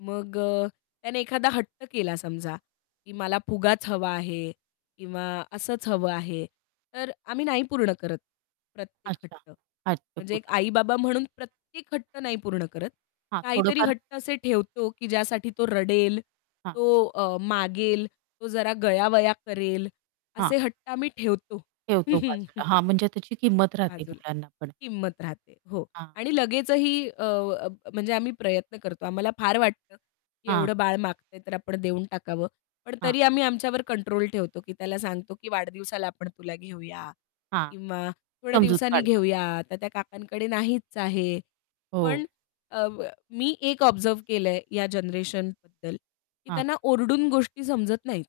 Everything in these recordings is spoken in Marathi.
मग अ, त्याने एखादा हट्ट केला समजा, की मला फुगाच हवा आहे किंवा असंच हवं आहे, तर आम्ही नाही पूर्ण करत प्रत्येक अच्छा, हट्ट. अच्छा. म्हणजे एक [unintelligible] आई-बाबा म्हणून प्रत्येक हट्ट नाही पूर्ण करत. हां, काहीतरी थोडंफार हट्ट असे ठेवतो, की ज्यासाठी तो रडेल, हां. तो अ, मागेल, तो जरा गयावया करेल. हां. असे हट्ट आम्ही ठेवतो. ठेवतो बाजूला. हां म्हणजे त्याची किंमत राहते बाजूला मुलांना पण. किंमत राहते. हो. हां. आणि लगेचही अ, अ, म्हणजे आम्ही प्रयत्न करतो. आम्हाला फार वाटतं, की हां. एवढं बाळ मागतंय तर आपण देऊन टाकावं. पण हां. तरी आम्ही आमच्यावर कंट्रोल ठेवतो, की त्याला सांगतो, की वाढदिवसाला आपण तुला घेऊया हां, किंवा थोड्या समजूत दिवसांनी काढता. घेऊया. आता त्या काकांकडे नाहीच आहे. पण हो. अ, मी एक ऑब्झर्व्ह केलंय या जनरेशनबद्दल, की हां. त्यांना ओरडून गोष्टी समजत नाहीत.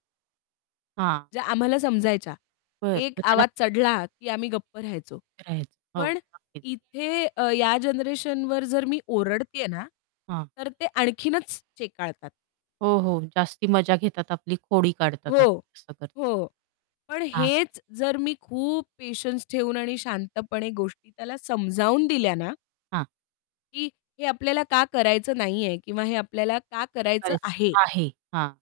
हां. ज्या आम्हाला समजायच्या. बरं एक मग त्यांला आवाज चढला, की आम्ही गप्प राहायचो. करायच हो पण नक्कीच. इथे अ, या जनरेशनवर जर मी ओरडतेय ना, हां. तर ते आणखीनच चेकाळतात. हो, हो. जास्ती मजा घेतात आपली खोडी काढतात हो, आप असं करता हो. पण हां. हेच जर मी खूप पेशन्स ठेऊन आणि शांतपणे गोष्टी त्याला समजावून दिल्या ना हां. की हे आपल्याला का करायचं नाहीये किंवा हे आपल्याला का करायचं [unintelligible] आहे? आहे, हां.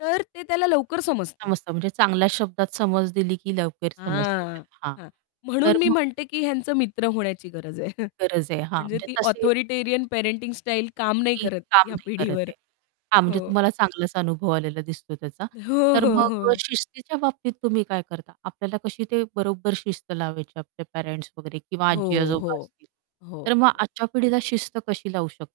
तर ते त्याला लवकर समजतं. समजत म्हणजे चांगल्या शब्दात समज दिली की लवकर समजत हां, त्याला हां, हां. म्हणून तर मी मग म्हणते की ह्यांचं मित्र होण्याची गरज आहे. गरज आहे हां. म्हणजे म्हणजे ती तसे ऑथॉरिटेरियन पॅरेंटिंग स्टाईल काम नाही की करत काम या नाही करत पिढीवर. आहे. हां, म्हणजे हो. तुम्हाला चांगलाच अनुभव आलेला दिसतो त्याचा. हो, तर हो, मग अ, हो. शिस्तीच्या बाबतीत तुम्ही काय करता? आपल्याला कशी ते बरोबर शिस्त लावायची आपल्या पेरेंट्स मग वगैरे किंवा हो, हो, आजी-आजोबा असतील, हो, तर मग हो. आजच्या पिढीला शिस्त कशी लावू शक